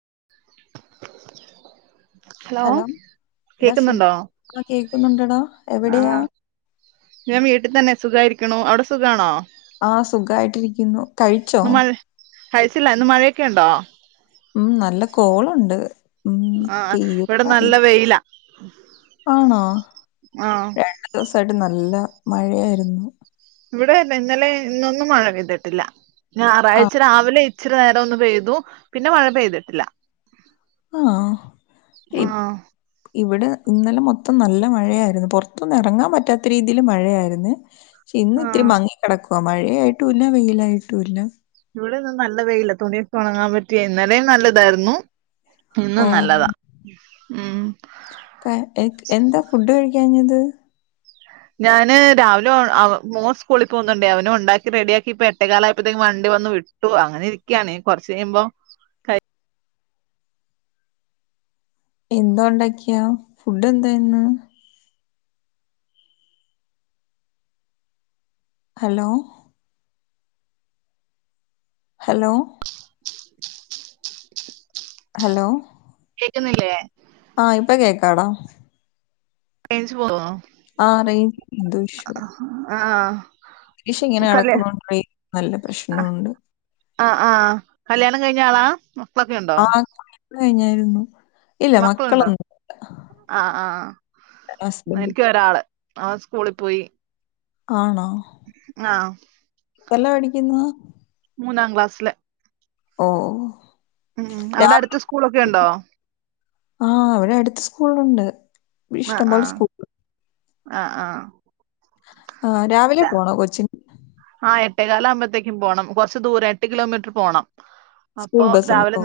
[inaudible] Hello എടാ സു കേക്കുന്നുണ്ടോ കേക്കുന്നുണ്ടടോ എവിടെയാ സുഖായിരിക്ണു അവിടെ സുഖണോ ആ സുഖായിട്ടിരിക്കുന്നു കഴിച്ചോ ഇന്ന് മഴ കഴിച്ചില്ല ഇന്ന് മഴയൊക്കെ ഉണ്ടോ ഉം നല്ല കോളുണ്ട് ഉം ആഹ പേര് ഇവിടെ അറിയ നല്ല വെയില ആണോ ആഹ രണ്ടു ദിവസമായിട്ട് നല്ല മഴയായിരുന്നു ഇവിടെല്ല ഇന്നലെ ഇന്നൊന്നും മഴ പെയ്തിട്ടില്ല ആ ഞായറാഴ്ച രാവിലെ ഇച്ചിരി നേരം ഒന്ന പെയ്തു പിന്നെ മഴ പെയ്തിട്ടില്ല ആഹ ആഹ് ഇവിടെ ഇന്നലെ മൊത്തം നല്ല മഴയായിരുന്നു പുറത്തും ഇറങ്ങാൻ പറ്റാത്ത രീതിൽ മഴയായിരുന്നു പക്ഷെ ഇന്ന് ഇത്തിരി ആഹ് മങ്ങി കിടക്കും അപ്പ മഴയായിട്ടുംല്ല വെയിലായിട്ടുംല്ല ഇവിടെന്നും നല്ല പെയില തുണിയ ഉണങ്ങാൻ പറ്റിയ ഇന്നലേ നല്ലതായിരുന്നു ഓ ഇന്നും നല്ലതാ ഉം ക- എ- എന്താ ഫുഡ് കഴിക്കാഞ്ഞത് ഞാന് രാവിലെ മോൻ സ്കൂളിൽ പോകുന്നുണ്ടേ അവനും ഉണ്ടാക്കി റെഡി ആക്കിപ്പോ എട്ടക്കാലയപ്പോത്തേക്കും വണ്ടി വന്നു വിട്ടു അങ്ങനെ ഇരിക്കാണ് കൊറച്ച് കഴിയുമ്പോ എന്താ ഉണ്ടാക്കിയാ ഫുഡ് എന്താ ഇന്ന് ഹലോ ഹലോ ഹലോ കേക്കുന്നില്ലേ ആ ഇപ്പൊ കേക്കാടാ റേയ്ജ് പോയോ ആറ ദുഷോ ആഹ് കല് നല്ല പ്രശ്നമുണ്ട് ആ ആഹ് കല്യാണം കഴിഞ്ഞ ആളാ മക്കളൊക്കെ ഉണ്ടോ കഴിഞ്ഞാരുന്നു മക്കളുണ്ടോ ആ ആഹ് ഹസ്ബൻഡ് എനിക്ക് ഒരാള് അവൻ സ്കൂളിൽ പോയി ആണോ ആഹ് എത്രയില പടിക്കുന്നു മൂന്നാം ക്ലാസില് ഓ ഉം അവിടെ അടുത്ത സ്കൂളൊക്കെ ഉണ്ടോ ആഹ് ഇവിടെ അടുത്ത സ്കൂളുണ്ട് ആഹ് ഇഷ്ടം പോലെ ആഹ് സ്കൂൾ ആഹ് ആഹ് ആഹ് രാവിലെ പോണോ കൊച്ചിന് ആ എട്ടേകാൽ ആകുമ്പഴത്തേും പോണം കുറച്ച് ദൂരം എട്ട് കിലോമീറ്റർ പോകണം സ്കൂൾ ബസ് ഒണ്ടോ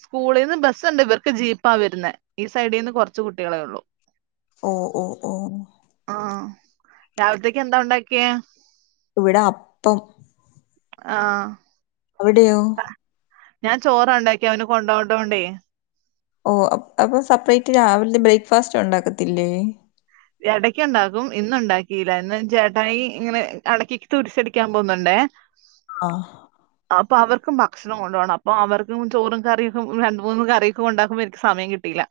സ്കൂളിൽ നിന്ന് ബസുണ്ട് ഇവർക്ക് ജീപ്പാ വരുന്നേ ഈ സൈഡിൽന്ന് കുറച്ച് കുട്ടികളെ ഉള്ളു ഓ ഓ ഓ ആ രാവിലത്തേക്ക് എന്താ ഉണ്ടാക്കിയ ഇവിടെ അപ്പം ആഹ് അവിടെയോ ഞാൻ ചോറ് ഉണ്ടാക്കി അവന് കൊണ്ടോട്ടോണ്ടേ ഓ അപ്പൊ സെപ്പറേറ്റ് രാവിലെ ബ്രേക്ക്ഫാസ്റ്റ് ഉണ്ടാക്കത്തില്ലേ ഇടക്ക് ഉണ്ടാക്കും ഇന്ന് ഉണ്ടാക്കില്ല ഇന്ന് ചേട്ടായി ഇങ്ങനെ ഇടക്കക്ക് തുരിച്ചടിക്കാൻ പോുന്നുണ്ടേ ആഹ് അപ്പൊ അവർക്കും ഭക്ഷണം കൊണ്ടുപോണം അപ്പൊ അവർക്കും ചോറും കറിയൊക്കും രണ്ട് മൂന്നും കറിയൊക്കെ ഉണ്ടാക്കുമ്പോ എനിക്ക് സമയം കിട്ടിയില്ല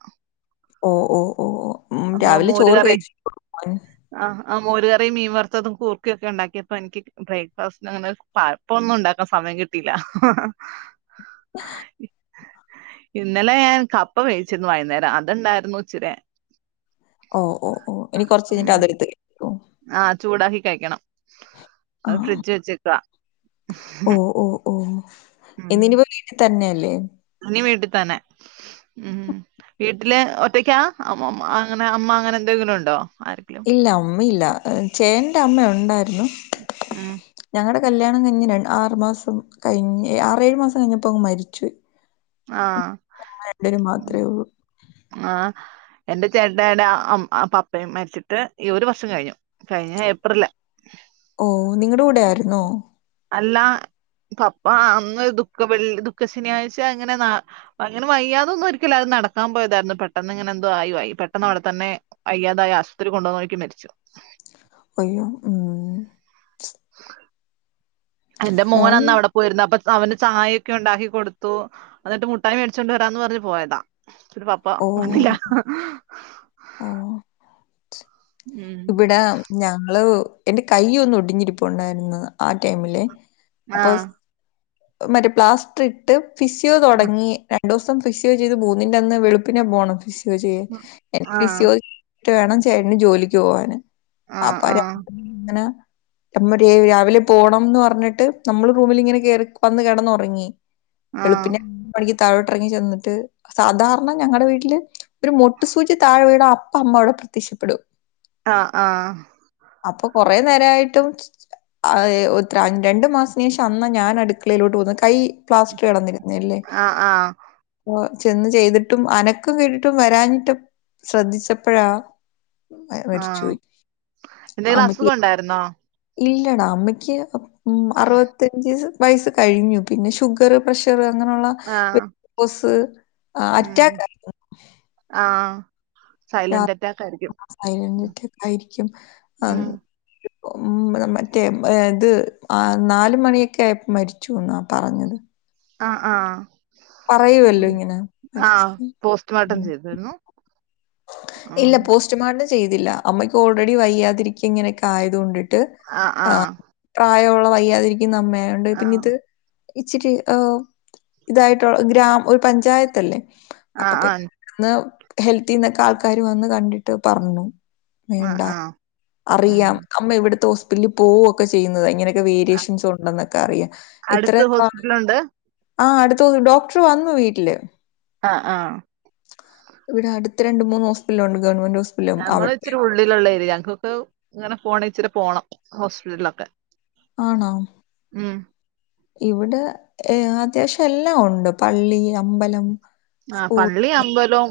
ഓ ഓ ഓ ഓ ഉം രാവിലെ ചോ [unintelligible] കറി ആഹ് ആ മോരുകറിം മീൻ വറത്തതും കൂർക്കെയൊക്കെ ഇണ്ടാക്കിയപ്പോ എനിക്ക് ബ്രേക്ക്ഫാസ്റ്റ് ന് അങ്ങനെ പഴപ്പൊന്നും ഉണ്ടാക്കാൻ സമയം കിട്ടീല്ല. ഇന്നലെ ഞാൻ കപ്പ വേവിച്ചിരുന്നു വൈന്നേരം, അത്ണ്ടാരുന്നു ഇച്ചിരേ. ഓ, ഓ, ഓ എനി കൊറച്ച് കയ്ഞ്ട്ട് അത്ട്ത്ത് ക ആ ചൂടാക്കി കഴിക്കണം. ആ. അത് ഫ്രിഡജ് വെച്ചേക്കാ. ഓ, ഓ, ഓ. ഇന്നിനിപ്പോ വീട്ടീ തന്നെ. ലെ വീട്ട് തന്നെ ഉം വീട്ടില് ഒറ്റക്കാ അങ്ങനെ അമ്മ അങ്ങനെ എന്തെങ്കിലും ഉണ്ടോ ആരെങ്കിലും ഇല്ല ഉമ്മ ഇല്ല ഉം ചേന്റമ്മ ഉണ്ടായിരുന്നു ഉം ഞങ്ങടെ കല്യാണം കഴിഞ്ഞ് രണ്ട് ആറു മാസം കഴിഞ് ആറേയുമാസം കയ്ഞ്ഞപ്പോങ് മരിച്ചു ആഹ ഉള്ളൂ. ആഹ എന്റെ ചേട്ടായടെ പപ്പയും മരിച്ചിട്ട് ഈ ഒരു വർഷം കഴിഞ്ഞു കഴിഞ്ഞ ഏപ്രില ഓ നിങ്ങളുടെ കൂടെ ആയിരുന്നോ അല്ലാ പപ്പാ അന്ന് ദുഃഖ വെൾ ദുഃഖ ശനിയാഴ്ച അങ്ങനെ അങ്ങനെ വയ്യാതെ ഒന്നും ഒരിക്കല അത് നടക്കാൻ പോയതായിരുന്നു പെട്ടന്ന് ഇങ്ങനെ എന്തോ ആയിയി പെട്ടെന്ന് അവിടെ തന്നെ അയ്യാതായി ആശുപത്രി കൊണ്ടുവന്നോക്ക് മരിച്ചു അയ്യോ ഉം എന്റെ മോന്? മോനന്നവിടെ പോയിരുന്നു അപ്പൊ അവന്ചായയൊക്കെ ഉണ്ടാക്കി കൊടുത്തു അത്‌ കഴിഞ്ഞിട്ട് മുഠായി വേട്ച്ചൊണ്ട് വരാന്ന് പർഞ് പോയതാ ശരി പാപ്പാ ഓ വന്നില്ല ഉം. ഇവിടാ ഞങ്ങള് എന്റെ കൈയ്യൊന്ന് ഒടിഞ്ഞിരിപ്പുണ്ടായ്ര്ന്ന് ആ ടൈമില് അപ്പൊ ആഹ സ് മറ്റേ പ്ലാസ്റ്ററിട്ട് ഫിസിയോ ആ. തുടങ്ങി രണ്ട് ദിവസം ഫിക്സയോ ചെയതു മൂന്നിന്റി അന്ന് വെളുനെ പോണം ഫിസ്- ആ. ഫീസിയോ വേണം ചേട്ടന് ജോലി- പോവാന് ആ. അപ്പ ആ. [unintelligible] എങ്ങനെ നമ്മ രാവിലെ പോണംന്ന് പറഞ്ഞിട്ട് നമ്മള് റൂമിൽങ്ങനെ കേറി വന്ന് കിടന്ന് ഒറങ്ങി ആ. വെളുപ്പിനെ [unintelligible] താഴോട്റങ്ങി ചെന്നിട്ട് സാധാർണ ഞങ്ങടെ വീട്ടില് ഒരു മൊട്ടു സൂചി താഴെ വീണ അ പ്പ അമ്മ വ്ടെ പ്രത്യക്ഷപ്പെടും ആഹ് ആഹ് അപ്പൊ കൊറെേ നേരായിട്ടും ആഹ് എത്ര രണ്ടു മാസ്ന് ശേഷം അന്നാ ഞാൻ അടുക്കളയിലോട്ട് പോന്ന കൈ പ്ലാസ്റ്റർ കേടന്നി ന്നില്ലേ ആ. ആ. ചെന്ന് ചെയ്തിട്ടും അനക്കം കേട്ടിട്ടും വരാഞ്ഞിട്ട് ശ്രദ്ധിച്ചപ്പഴാ ആഹ് എന്തെങ്കിലും അമ്മയ്ക്ക് അസുഖം ഉണ്ടായിരുന്നോ ഇല്ലടാ അമ്മയ്ക്ക് ഉം അറുപത്തഞ്ച് വയസ്സ് കഴിഞ്ഞു പിന്നെ ഷുഗർ പ്രഷർ അങ്ങനൊള്ള ആ. വെ ക്കോസ് ആഹ് ഉം. അറ്റക്ക് ആയി ആ. സൈലന്റ് അറ്റാക്ക് ആയിരിക്കും. [unintelligible] ആയിരിക്കും ഉം. ആഹ് ഉം മറ്റേ ഇത് ആ നാല് മണിയൊക്കെ ആയപ്പോ മരിച്ചു എന്നാ പറഞ്ഞത് ആഹ് ആഹ് പറയുവല്ലോ ഇങ്ങനെ ആഹ് മരിച്ചത്. പോസ്റ്റ്മോർട്ടം ഉം. ചെയ്തിരുന്നു ഉം. ഇല്ല പോസ്റ്റ്മാർട്ടം ചെയ്തില്ല അമ്മയ്ക്ക് ഓൾറെഡി വയ്യാതിരിക്കുക ഇങ്ങനെയൊക്കെ ആയത് കൊണ്ടി ആഹ് ആഹ് പ്രായള്ള വയ്യാതിരി ക്കുന്നമ്മയായൊണ്ട് പിന്നെ ഇത് ഇച്ചിരി ഉം ഇതായിട്ടുള്ള ഗ്രാമ ഒരു പഞ്ചായത്തല്ലേ ആ. അപ്പൊ പി ആ. ന്ന് ഹെൽ ത്തീന്നൊക്കെ ആൾക്കാര് വന്ന് കണ്ടിട്ട് പറഞ്ഞു ആ. വേണ്ട ആ. ഉം. അറിയാം അമ്മ ഇവിടുത്തെ ഹോസ് പ്പില് പോവുക്കെ ചെയ്യുന്നതാ ഇങ്ങനെ ആ. വേരിയേഷൻസ് ഉണ്ടൊന്നെക്കറിയാം ഇത്ര അടുത്ത് ഹോസ്പിറ്റലുണ്ട് ആഹ് അട് ത് ഡോക്ടർ വന്നു വീട്ടില് ആഹ് ആഹ് ഇവിടെ അടുത്ത് രണ്ട് മൂന്ന് ഹോസ്പിറ്റലുണ്ട് ഗവമെന്റ് ഹോസ് ഞങ്ങള് ഇച്ചിരി ഉള്ളിലുള്ള എരിയാ ഞങ്ങക്കൊക്കെ ഇങ്ങനെ ഫോണെ ഇച്ചിരി പോണം ഹോസ്പിറ്റലിലൊക്കെ ആണോ ഉം ഇവിടെ ഏ അത്യാവശ്യം എല്ലാം ഉണ്ട് പള്ളി, അമ്പലം സ്കൂൾ ആപള്ളി അമ്പലം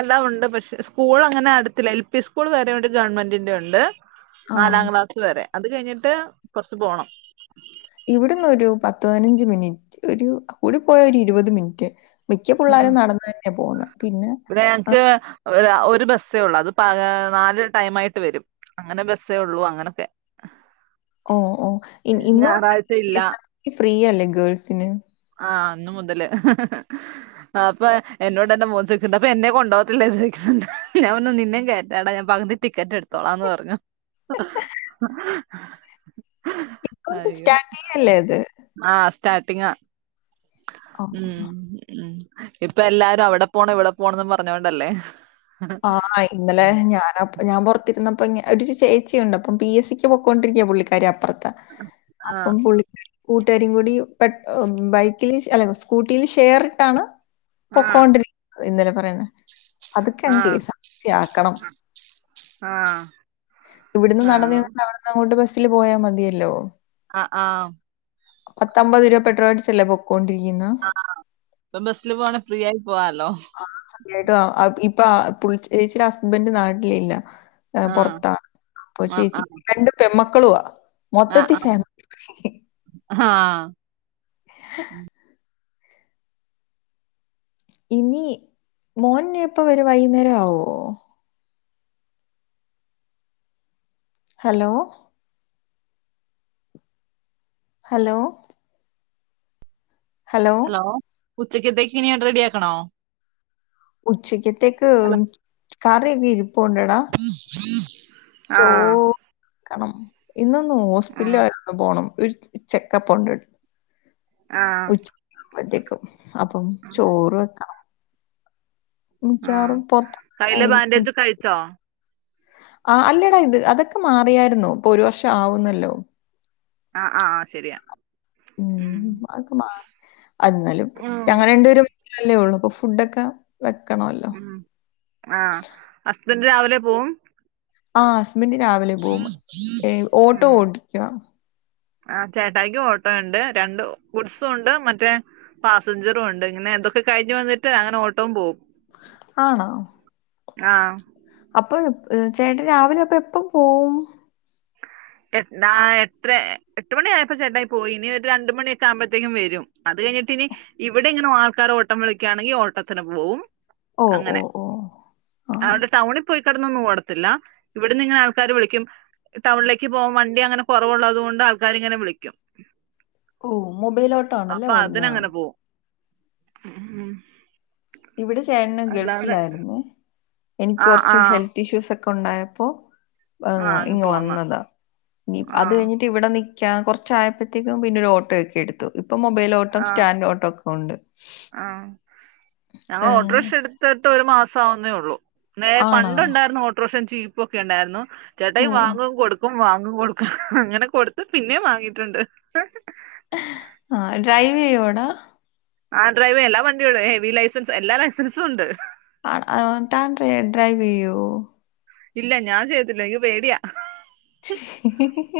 എല്ലാം ഉണ്ട് പക്ഷെ സ്കൂൾ അങ്ങനെ അടുത്തില്ല എൽ പി സ്കൂൾ വരെ ഇവടെ ഗവൺമെന്റിന്റെ ഉണ്ട് ആ. നാലാം ക്ലാസ് വരെ അത് കഴിഞ്ഞിട്ട് കൊറച്ച് പോണം ഇവിടന്ന് ഒരു പത്ത് പതിനഞ്ച് മിനിറ്റ് ഒരു കൂടി പോയ ഒരു ഇരുപത് മിനിറ്റ് മിക്ക ഉം പിള്ളേരും നടന്നു തന്നെ പോകുന്നത് ഇവിടെ ഞങ്ങക്ക് [unintelligible] ഒരു ബസ്സേ ഒള്ളു അത് പ നാല് ടൈം ആയിട്ട് വരും അങ്ങനെ ബസ്സേ ഉള്ളു അങ്ങനൊക്കെ ഓ ഓ ഇന്ന് തൊട്ട് ഞായറാഴ്ച കെ ഇല്ല എസ് ർ ടീ സി ഫ്രീയല്ലേ ഗേൾസിന് ആ ഇന്ന് മുതല് അപ്പൊ എന്നോട് എന്റെ മോൻ ചോദിക്ക്ണ്ട് അപ്പൊ എന്നെ കൊണ്ട്പോകത്തില്ലേ ന്ന് ചോദിക്ക്ണ്ട് ഞാൻ പറഞ്ഞുനിന്നെകയറ്റടാ ഞാൻ പകതി ടിക്കറ്റ് എടുത്തോളാന്ന് പറഞ്ഞു ഇപ്പണ്ട് അയ്യോ സ്റ്റാർട്ട് ചെയ്യല്ലേ ഇത് ആഹ് സ്റ്റാർട്ടിങ്ങാ ഉം ആഹ്. ഉം ഇപ്പ എല്ലാരും അവിടെ പോണം ഇവിടെ പോണംന്ന് പറഞ്ഞോണ്ടല്ലേ ആ ഇന്നലെ ഞാനാ ഞാൻ പുറത്തിരുന്ന അപ്പം ഒരു ചേച്ചിയുണ്ട് അപ്പം പി എസ് സിക്ക് പോകേണ്ടരിക്കപുള്ളിക്കാരി അപ്പുറ ത്തെ ആഹ് അപ്പം പുള്ളിക്കാരി കൂട്ടുകാരും കൂടി പെ ബൈക്കിൽ അല്ല സ്കൂട്ടിയിൽ ഷെയറിട്ടാണ് ആഹ് പൊക്കോണ്ടിരിക്ക ഇന്നലെ പറയാഞ്ഞെ [unintelligible] ആഹ് ആഹ് ഇവിടുന്ന് നടന്ന് ആഹ് ചെന്നിട്ട് അവിട്ന്നങ്ങോട്ട്‌ ബസിന് സിൽ പോയാൽ മതിയല്ലോ ആ ആ പത്തമ്പത് രൂപ പെട്രോൾഅടിച്ചല്ലേ പൊക്കോ ആ ഇപ്പം ബസില് പോണാ ഫ്രീയായി ആ സത്യായിട്ടും ആ ഇപ് പ്പാ പുള്ച് ഏച്ചിയുടെ ഹസ്ബൻഡ് നാട്ടിലില്ല ഏ ആഹ് പൊറത്താണ് അപ്പൊ ആഹ് ചേച്ചി ആഹ് രണ്ട് പെൺമ ക്കളുവാ മൊത്തത്തി ഫാ ആ [inaudible] ഇനി മോൻ നിപ്പവരുവൈകുന്നേരആവ്വോ ഹലോ ഹലോ ഹലോ ഉച്ചക്കത്തേക്കിനി റെഡിയാക്കണോ ഉച്ചക്കത് തേക്ക്ഉം ഹലോ കറീക്കെ ഇരുപ് [unintelligible] ആ ചോ കാർണം ഇന്നൊന്ന് ആ ഹോസ്പിറ്റ്ല് [unintelligible] പോണം ഒരുചെക്കപ്പൊണ്ട് ആ തെക്കും അപ്പം ആ ചോറ് വെക്കണം ആ മിക്കവാറും കയ്യിലെ ബാൻഡേജൊക്കെ അഴിച്ചോ ആ അല്ലേടാ ഇത് അതൊക്കെ മാറിയാരുന്നുപ്പൊരു വർഷാആവുന്നല്ലോ ആ ആ ആ ശരിയാ ഉം അത് മാറി അന്നലും പ് ഉം ഞങ്ങരണ്ടേരും അല്ലേ ഒള്ളൂ അപ്പൊ ഫുഡൊക്കെ വെക്കണമല്ലോ. ഉം ആ അ രാവിലെ പോകും ആഹ്സ്സ് [unintelligible] രാവിലെ പോം ഏ ഓട്ടോ ഉം ഓട്ടിക്കുവാ ആ ചേട്ടായിക്ക് ഓട്ടോ ഒണ്ട് രണ്ട് ഗുഡ്സും ഒണ്ട് മറ്റേ പാസഞ്ചറും ഒണ്ട് ഇങ്ങനെ എന്തൊക്കെ കഴിഞ്ഞു വന്നിട്ട് അങ്നെ ഓട്ടോ പോവുംും ആണോ ആ അപ്പൊ ചേട്ടാൻ രാവിലെ അപ്പൊ എപ്പ പോവും എ നാ എട്ടര എട്ടു മണി ആയപ്പൊ ചേട്ടായി പോയി ഇനി ഒരു രണ്ടുമണിയൊക്കെ ആകുമ്പഴത്തേക്കും വരും അത് കഴിഞ്ഞിട്ടിനി ഇവിടെ ഇങ്ങനും ആൾക്കാർ ഓട്ടം വിളിക്കുകയാണെങ്കിൽ ഓട്ടത്തിന് പോവും ഓ ഓ അങ്ങനെ ഓ. ആഹ്. അവിടെ ടൗണിൽ പോയി കെടന്നൊന്നും ഓടത്തില്ല ഇവിടന്ന് ഇങ്ങനെ ആൾക്കാർ വിളിക്കും ടൗണിലേ ക്ക്പോംവണ്ടി അങ്ങനെ കൊറവുള്ളതു കൊണ്ട് ആൾക്കാരിങ്ങനെ വിളിക്കും ഓ മൊബൈലോട്ട ആണല്ലേ അപ്പൊ ഓടന്ന് അതിനങ്ങനെ പോവും ഉം. ഇവിടെ ചേട്ടന് അല്ലാതെ ഗൾഫിലായിരുന്നു എനിക്ക് ആ ആ കുറച്ച് ഹെൽത്ത് ഇഷ്യൂസ് ഒക്കെ ഉണ്ടായപ്പോ ആ ആഹ് അങ്ങ് ഇങ്ങ് പോന്ന വന്നതാ ഇനി ആ അത് കഴിഞ്ഞിട്ട് ഇവിടെ നി നിക്കാം കുറച്ചായപ്പോഴത്തേക്കും പിന്നെ ഒരു ഓട്ടോ ഒക്കെ എടുത്തു ഇപ്പം മൊബൈലോട്ടം സ്റ്റാൻ്ഓട്ടം - ഒണ്ട് ആഹ് ഞങ്ങള് ഏഹ് ഓട്ടോറിക്ഷ ഇട്ത്തിട്ട് ഒരു മാസം സാവുന്നേ ഒള്ളൂ വേ ആണോ പണ്ട് ഉണ്ടായിരുന്നു ഓട്ടോർഷ ചീപ്പ ഒക്കെ ഉണ്ടായിരുന്നു ഓ ചേട്ടായി വാങ്ങും കൊടുക്കും വാങ്ങ - ങ് കൊടുക്ക അങ്ങനെ കൊടുത്ത് പിന്നെയും വാങ്ങിട്ടുണ്ട് ആ ഡ്രൈവ് ചെയ്‌യുവോടാ ആ ഡ്രൈവ് ചെയ്യും എല്ലാ വണ്ടിയോടും ഹെവി ലൈസൻസ് എല്ലാ ലൈസൻസും ഒണ്ട് ആ, ആ, താൻ ഡ്ര- ഡ്രൈവ് ചെയ്യോ ഇല്ല ഞാൻ ചെയ്യത്തില്ല അയ്യോ പേടിയാ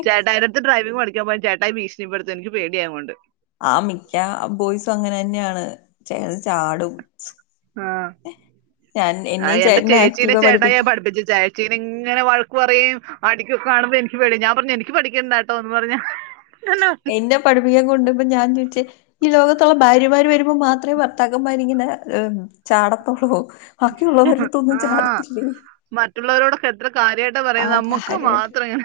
ചേട്ടാ അതിന്നാത്ത് ഡ്രൈവിങ്ങ് പഠി - [unintelligible] ചേട്ടായി ഭീഷണിപ്പെടുത്തും എനിക്ക്‌ പേടിയാ അത് കൊണ്ട് ആ മിക്ക ബോയ്സും അങ്ങനെ തന്നെയാണ് അ [unintelligible] കെടന്ന് ചാടും ആ ഞാൻ എന്നെയും എന്റെ ചേട്ടനെയും ചേച്ചീനെ ആക്റ്റീവാ ചേട്ടായി പഠിപ്പിക്കാൻ പഠിപ്പിച്ചു ചേച്ചീനെ ഇങ്ങനെ വഴക്ക് പറയ്യേ അടിക്കൊക്കെ കാണുമ്പോൾ എനിക്ക്‌ പേടിയാ ഞാൻ പറഞ് എനിക്ക് പഠിക്കേണ്ട കേട്ടോ എന്ന് പറഞ്ഞ് എന്നെ പഠിപ്പിക്കാൻ കൊണ്ട് പോയപ്പോൾ ഞാൻ ചോദിച്ച് - ഈ ലോകത്തുള്ള ഭാര്യമാര് വര- മാത്രമേ ഭർത്താക്കൻമ്മാര് ഇങ്ങനെ - [unintelligible] ചാടത്തോള്വും ആഹ് മറ്റുള്ളവരോടൊക്കെ എത്ര കാര്യയിട്ടാ ആ പറയുന്ന നമ്മുക്ക് കാര്യായിട്ട് മാത്രം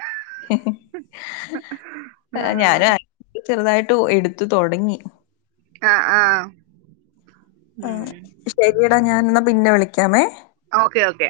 മ്മ് [unintelligible] ചെറുതാട്ടു എടുത്ത് തൊടങ്ങി ആഹ് ആഹ് ആഹ് ശരിടാ ഞൻ ന്ന പിന്നെ വിളിക്കാമേ ഓക്കെ ഓക്കെ